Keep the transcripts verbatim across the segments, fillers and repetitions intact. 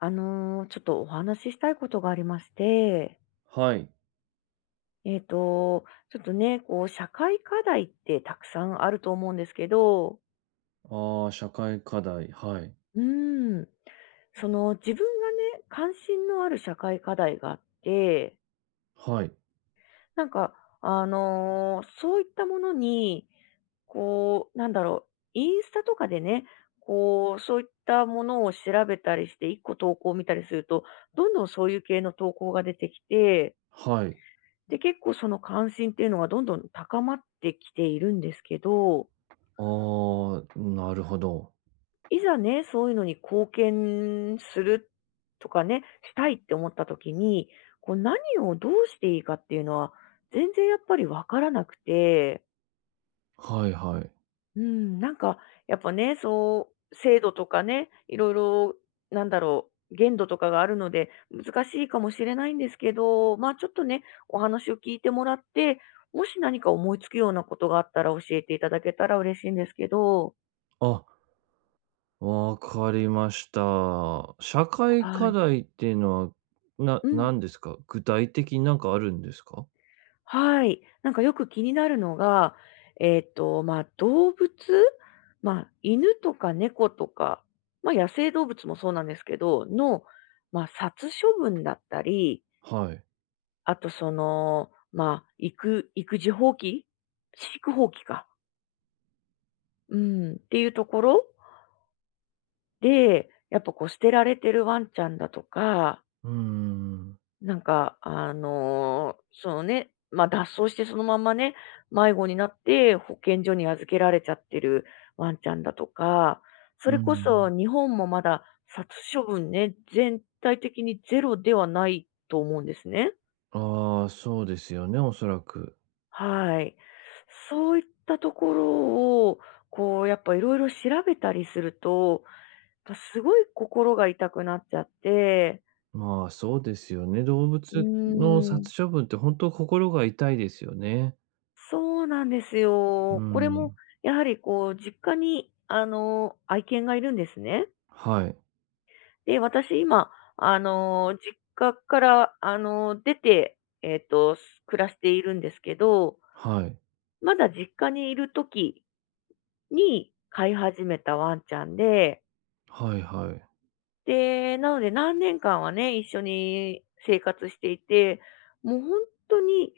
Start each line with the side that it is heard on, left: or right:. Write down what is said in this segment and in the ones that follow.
left: あの、ちょっとお話ししたいことがありまして、
right: はい。
left: えっと、ちょっとね、こう、社会課題ってたくさんあると思うんですけど、
right: ああ、社会課題。はい。
left: うーん、その、自分がね、関心のある社会課題があって、
right: はい。
left: なんか、あの、そういったものに、こう、なんだろう、インスタとかでね、こう、そういったものを調べたりして、いっこ投稿を見たりすると、どんどんそういう系の投稿が出てきて、
right: はい。
left: で、結構その関心っていうのがどんどん高まってきているんですけど、
right: ああ、なるほど。
left: いざね、そういうのに貢献するとかね、したいって思った時に、こう何をどうしていいかっていうのは、全然やっぱりわからなくて。
right: はいはい。
left: うん、なんか、やっぱね、そう、制度とかね、いろいろ、なんだろう、限度とかがあるので、難しいかもしれないんですけど、まあちょっとね、お話を聞いてもらって、もし何か思いつくようなことがあったら教えていただけたら嬉しいんですけど、
right: あ、わかりました。社会
left: は
right: 課
left: い。
right: 題っていうのは、な
left: うん、
right: 何ですか？具体的になんかあるんですか？
left: はい。なんかよく気になるのが、えっと、まあ動物、まあ犬とか猫とか、まあ野生動物もそうなんですけど、の、まあ殺処分だったり、
right: はい。
left: あとその、まあ、育育児放棄飼育放棄か。うん、っていうところで、やっぱこう捨てられてるワンちゃんだとか、
right: うーん、
left: なんかあの、そのね、ま、脱走してそのまんまね、迷子になって保健所に預けられちゃってるワンちゃんだとか、そ
right: う
left: れ
right: うん。
left: こ
right: う
left: そ
right: ん。
left: 日本もまだ殺処分ね、全体的にゼロではないと思うんですね。
right: ああ、そうですよね、おそらく。
left: はい。そういったところを、こう、やっぱいろいろ調べたりすると、やっぱすごい心が痛くなっちゃって。
right: まあ、そうですよね。動
left: う
right: 物の
left: ーん。
right: 殺処分って本当心が痛いですよね。
left: そうなんです
right: う
left: よ。これも
right: ん。
left: やはりこう、実家にあの、愛犬がいるんですね。
right: はい。
left: で、私今、あの、実家からあの、出て、えっと、暮らしているんですけど、
right: はい。
left: まだ実家にいる時に飼い始めたワンちゃんで。
right: はいはい。
left: で、なので何年間はね、一緒に生活していて、もう本当に、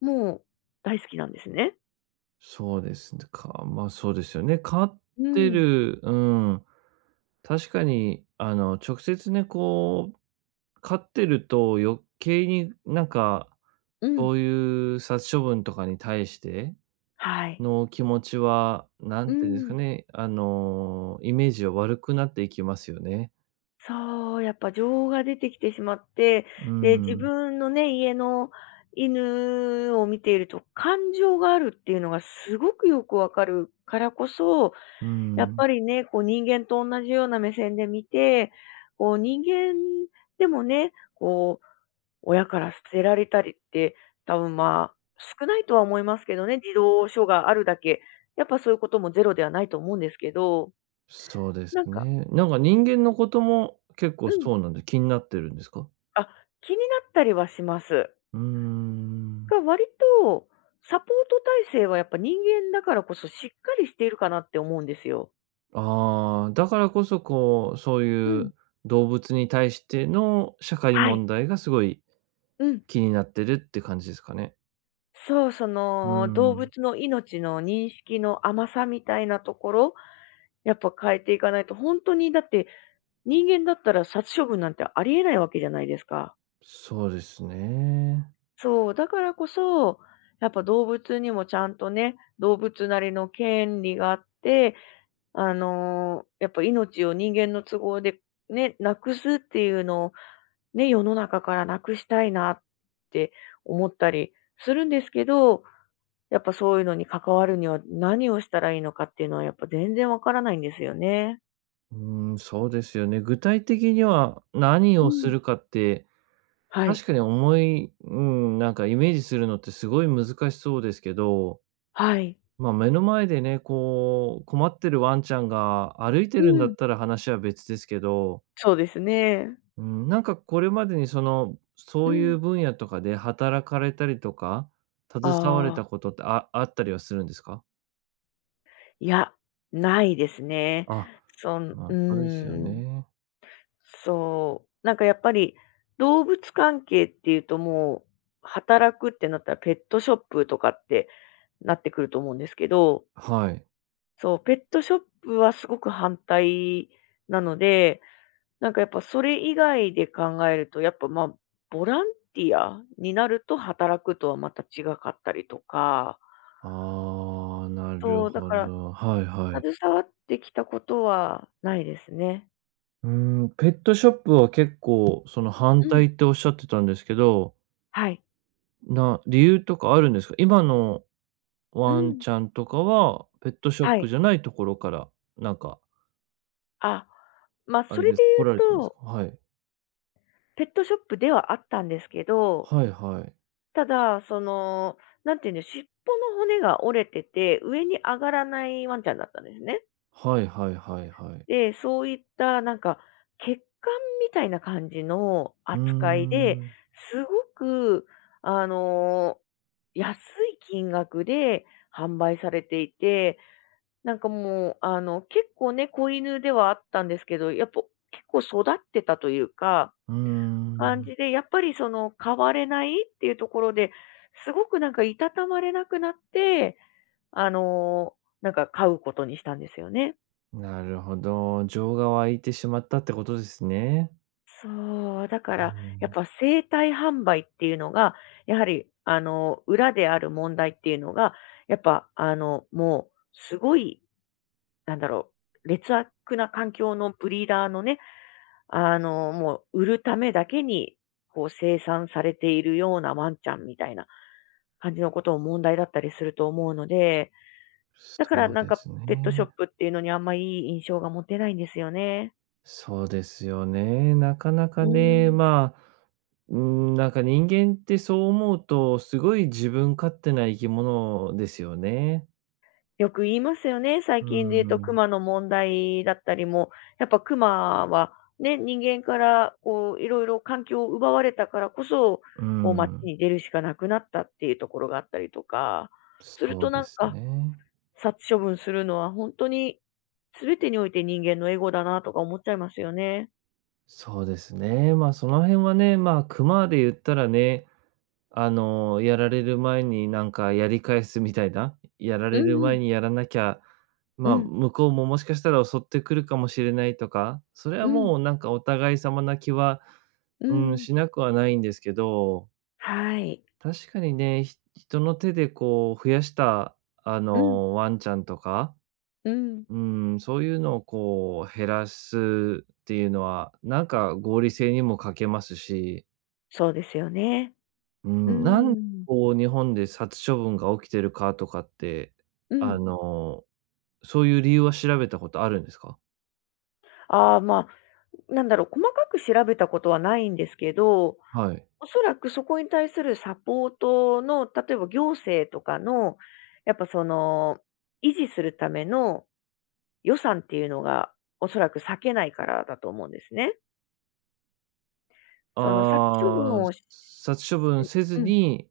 left: もう大好きなんですね。
right: そうですね、かま、そうですよね。飼っ
left: う
right: て
left: ん、
right: る、うん。確かに、あの、直接ね、こう、飼ってると余計になんか、
left: うん。
right: そういう殺処分とかに対して
left: はい。
right: の気持ちは、な
left: う
right: んて言うんですか
left: ん。
right: ね、あの、イメージは悪くなっていきますよね。
left: そう、やっぱ情が出てきてしまって、
right: う
left: で、自
right: ん、
left: 分のね、家の犬を見ていると感情があるっていうのがすごくよくわかるからこそ、
right: う
left: やっ
right: ん。
left: ぱりね、こう人間と同じような目線で見て、こう人間でもね、こう親から捨てられたりって、多分まあ、少ないとは思いますけどね、児童書があるだけ、やっぱそういうこともゼロではないと思うんですけど、
right: そうです
left: なんか
right: ね。なんか人間のことも結
left: う
right: 構
left: ん、
right: そうなんで気になってるんですか？
left: あ、気になったりはします。
right: うーん。
left: が、割とサポート体制はやっぱ人間だからこそしっかりしているかなって思うんですよ。
right: ああ、だからこそ、こう、そう
left: う
right: い
left: ん。
right: う動物に対しての社会
left: はい。
right: 問題がすごい
left: うん。
right: 気になってるって感じですかね。
left: そう、そ
right: う
left: の、動
right: ん。
left: 物の命の認識の甘さみたいなところ、やっぱ変えていかないと、本当にだって人間だったら殺処分なんてありえないわけじゃないですか。
right: そうですね。
left: そう、だからこそ、やっぱ動物にもちゃんとね、動物なりの権利があって、あの、やっぱ命を人間の都合でね、なくすっていうのをね、世の中からなくしたいなって思ったりするんですけど、やっぱそういうのに関わるには何をしたらいいのかっていうのはやっぱ全然わからないんですよね。
right: うん、そうですよね。具体的には何
left: う
right: をす
left: ん。
right: るかって、
left: はい。
right: 確かに思いうん、なんかイメージするのってすごい難しそうですけど、
left: はい。
right: ま、目の前でね、こう、困ってるワンちゃんが歩いて
left: う
right: るんだっ
left: ん。
right: たら話は別ですけど、
left: そうですね。
right: うん、なんかこれまでにその、
left: う
right: そうい
left: ん。
right: う分野とかで働かれたりとか、
left: あ
right: 携われ
left: あ、
right: たことって、ああったりはするんですか？
left: いや、ないですね。
right: あ、
left: そん
right: まあ、
left: う
right: そうですよ
left: ん、
right: ね。
left: そう、なんかやっぱり、動物関係っていうともう、働くってなったらペットショップとかってなってくると思うんですけど、
right: はい。
left: そう、ペットショップはすごく反対なので、なんかやっぱそれ以外で考えると、やっぱ、まあ、ボランティアになると働くとはまた違かったりとか、
right: ああ、なる
left: そう、だ
right: ほ
left: から
right: ど。はいはい。
left: 携わってきたことはないですね。
right: うーん、ペットショップは結構その反
left: うん。
right: 対っておっしゃってたんですけど、
left: はい。
right: な理由とかあるんですか？今の
left: う
right: ワン
left: ん。
right: ちゃんとかは、ペットショッ
left: は
right: プ
left: い。
right: じゃないところから、なんか、
left: あ、まあ、
right: あ
left: そ
right: れ
left: れ
right: で
left: で
right: す、来られた
left: 言
right: ん
left: う
right: です
left: と、
right: か？はい。
left: ペットショップではあったんですけど、
right: はいはい。
left: ただ、その、なんていうんで、尻尾の骨が折れてて、上に上がらないワンちゃんだったんですね。
right: はいはいはいはい。
left: で、そういったなんか、血管みたいな感じの
right: うー
left: 扱いで、
right: ん。
left: すごく、あの、安い金額で販売されていて、なんかもう、あの、結構ね、子犬ではあったんですけど、やっぱ結構育ってたというか、
right: うー
left: 感じ
right: ん。
left: で、やっぱりその変われないっていうところで、すごくなんかいたたまれなくなって、あの、なんか飼うことにしたんですよね。
right: なるほど、情が湧いてしまったってことですね。
left: そう、だか
right: う
left: ら、やっ
right: ん。
left: ぱ生体販売っていうのが、やはり、あの、裏である問題っていうのが、やっぱ、あの、もう、すごい、なんだろう、劣悪な環境のブリーダーのね、あの、もう売るためだけに、こう生産されているようなワンちゃんみたいな感じのことを問題だったりすると思うので、だから
right: そう
left: なん
right: で
left: か
right: すね。
left: ペットショップっていうのにあんまいい印象が持てないんですよね。
right: そうですよね。なかなか
left: う
right: ね、
left: ん。
right: まあ、うん、なんか人間ってそう思うと、すごい自分勝手な生き物ですよね。
left: よく言いますよね。最
right: う
left: 近で言うと
right: ん、
left: 熊の問題だったりも、やっぱ熊はね、人間からこういろいろ環境を奪われたからこそ、
right: う
left: こう街
right: ん。
left: に出るしかなくなったっていうところがあったりとか、する
right: そ
left: と
right: う
left: な
right: で
left: ん
right: す
left: か
right: ね。
left: 殺処分するのは本当に、全てにおいて人間のエゴだなとか思っちゃいますよね。
right: そうですね。まあ、その辺はね、まあ、熊で言ったらね、あの、やられる前になんかやり返すみたいな、やら
left: う
right: れる
left: んう
right: 前
left: ん。
right: にやらなきゃ、
left: う
right: まあ、
left: ん。
right: 向こうももしかしたら襲ってくるかもしれないとか、それ
left: う
right: は
left: ん。
right: もうなんかお互い様な気は、
left: う
right: うん、
left: ん。
right: しなくはないんですけど、
left: はい。
right: 確かにね、ひ人の手でこう増やした、あ
left: うん。
right: の、ワンちゃんとか、
left: うん。
right: うん、そういうのをこう減らすっていうのは、なんか合理性にも欠けますし、
left: そうですよね。
right: う
left: う
right: ん、なんで
left: ん。
right: こう日本で殺処分が起きてるかとかって、
left: う
right: あ
left: ん。
right: の、そういう理由は調べたことあるんですか？
left: ああ、まあ、なんだろう、細かく調べたことはないんですけど、
right: はい。
left: おそらくそこに対するサポートの、例えば行政とかの、やっぱその、維持するための予算っていうのが、おそらく避けないからだと思うんですね。その殺処分
right: ああ、
left: をし、
right: 殺処分せず
left: うん、
right: に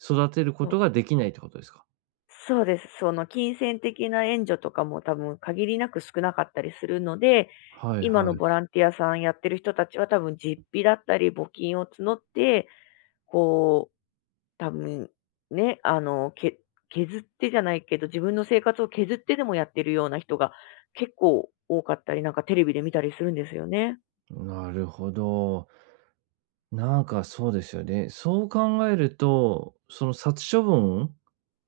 right: 育てるこ
left: そう、
right: とができないってことですか？
left: そうです。その金銭的な援助とかも多分限りなく少なかったりするので、
right: はい
left: 今
right: は
left: の
right: い。
left: ボランティアさんやってる人たちは多分実費だったり募金を募って、こう、多分ね、あの、け削ってじゃないけど、自分の生活を削ってでもやってるような人が結構多かったり、なんかテレビで見たりするんですよね。
right: なるほど。なんかそうですよね。そう考えると、その殺処分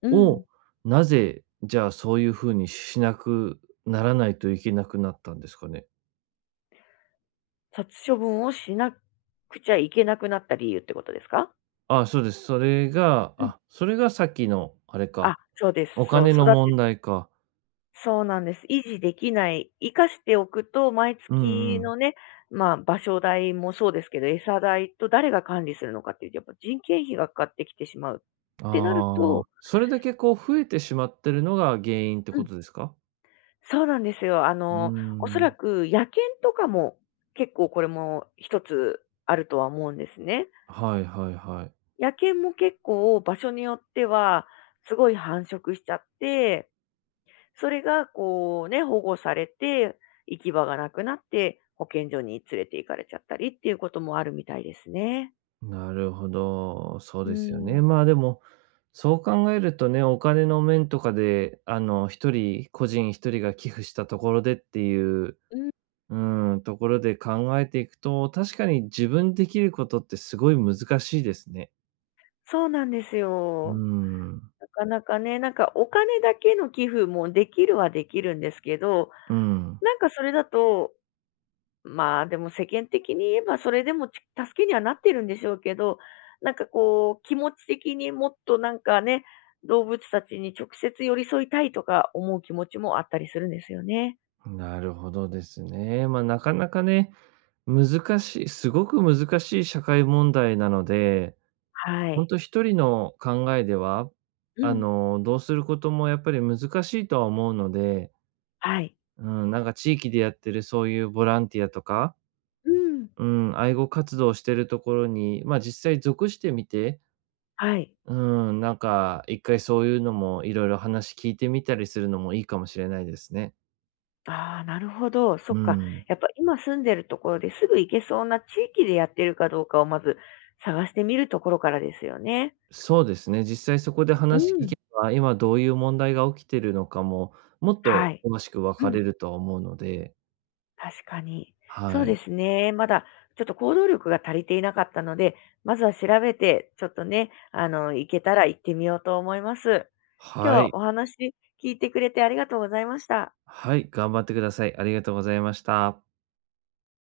left: う
right: を
left: ん。
right: なぜ、じゃあそういうふうにしなくならないといけなくなったんですかね？
left: 殺処分をしなくちゃいけなくなった理由ってことですか？
right: あ、そうです。それが、あ、それがさっきのあれ
left: あ、
right: か、
left: そうです。
right: お
left: そう、
right: 金
left: 育
right: の問
left: て
right: 題か。
left: そうなんです。維持できない、生かしておくと、毎
right: う
left: 月
right: んうん。
left: のね、まあ、場所代もそうですけど、餌代と誰が管理するのかっていうと、やっぱ人件費がかかってきてしまうってなる
right: あ
left: と、
right: あ、それだけこう増えてしまってるのが原因って
left: う
right: こ
left: ん、
right: とですか？
left: そうなんですよ。あ
right: うー
left: の、おそら
right: ん。
left: く野犬とかも、結構これも一つあるとは思うんですね。
right: はいはいはい。
left: 野犬も結構場所によっては、すごい繁殖しちゃって、それがこうね、保護されて、行き場がなくなって、保健所に連れて行かれちゃったりっていうこともあるみたいですね。
right: なるほど、そう
left: う
right: ですよね。
left: ん。
right: まあ、でも、そう考えるとね、お金の面とかで、あの、一人、個人一人が寄付したところでっていう、
left: うん。
right: うん、ところで考えていくと、確かに自分できることってすごい難しいですね。
left: そうなんです
right: うー
left: よ。
right: ん、
left: なかなかね、なんかお金だけの寄付もできるはできるんですけど、
right: うん、
left: なんかそれだと、まあでも世間的に言えばそれでもち助けにはなってるんでしょうけど、なんかこう気持ち的にもっとなんかね、動物たちに直接寄り添いたいとか思う気持ちもあったりするんですよね。
right: なるほどですね。まあ、なかなかね、難しいすごく難しい社会問題なので、
left: は
right: ほん
left: い。
right: と人の考えでは、
left: う
right: あ
left: ん。
right: の、どうすることもやっぱり難しいとは思うので、
left: はい。
right: うん、なんか地域でやってるそういうボランティアとか、
left: うん。
right: うん、愛護活動してるところに、まあ、実際属してみて、
left: はい。
right: うん、なんか一回そういうのもいろいろ話聞いてみたりするのもいいかもしれないですね。
left: ああ、なるほど。そ
right: う
left: っか。
right: ん。
left: やっぱ今住んでるところですぐ行けそうな地域でやってるかどうかをまず探してみるところからですよね。
right: そうですね。実際そこで
left: う
right: 話聞
left: ん。
right: けば、今どういう問題が起きてるのかも、もっ
left: は
right: と
left: い。
right: 詳しく分
left: う
right: かれ
left: ん。
right: るとは思うので、
left: 確かに。そ
right: は
left: うで
right: い。
left: すね。まだちょっと行動力が足りていなかったので、まずは調べて、ちょっとね、あの、行けたら行ってみようと思います。今日
right: は
left: は
right: い。
left: お話聞いてくれてありがとうございました。
right: はい、頑張ってください。ありがとうございました。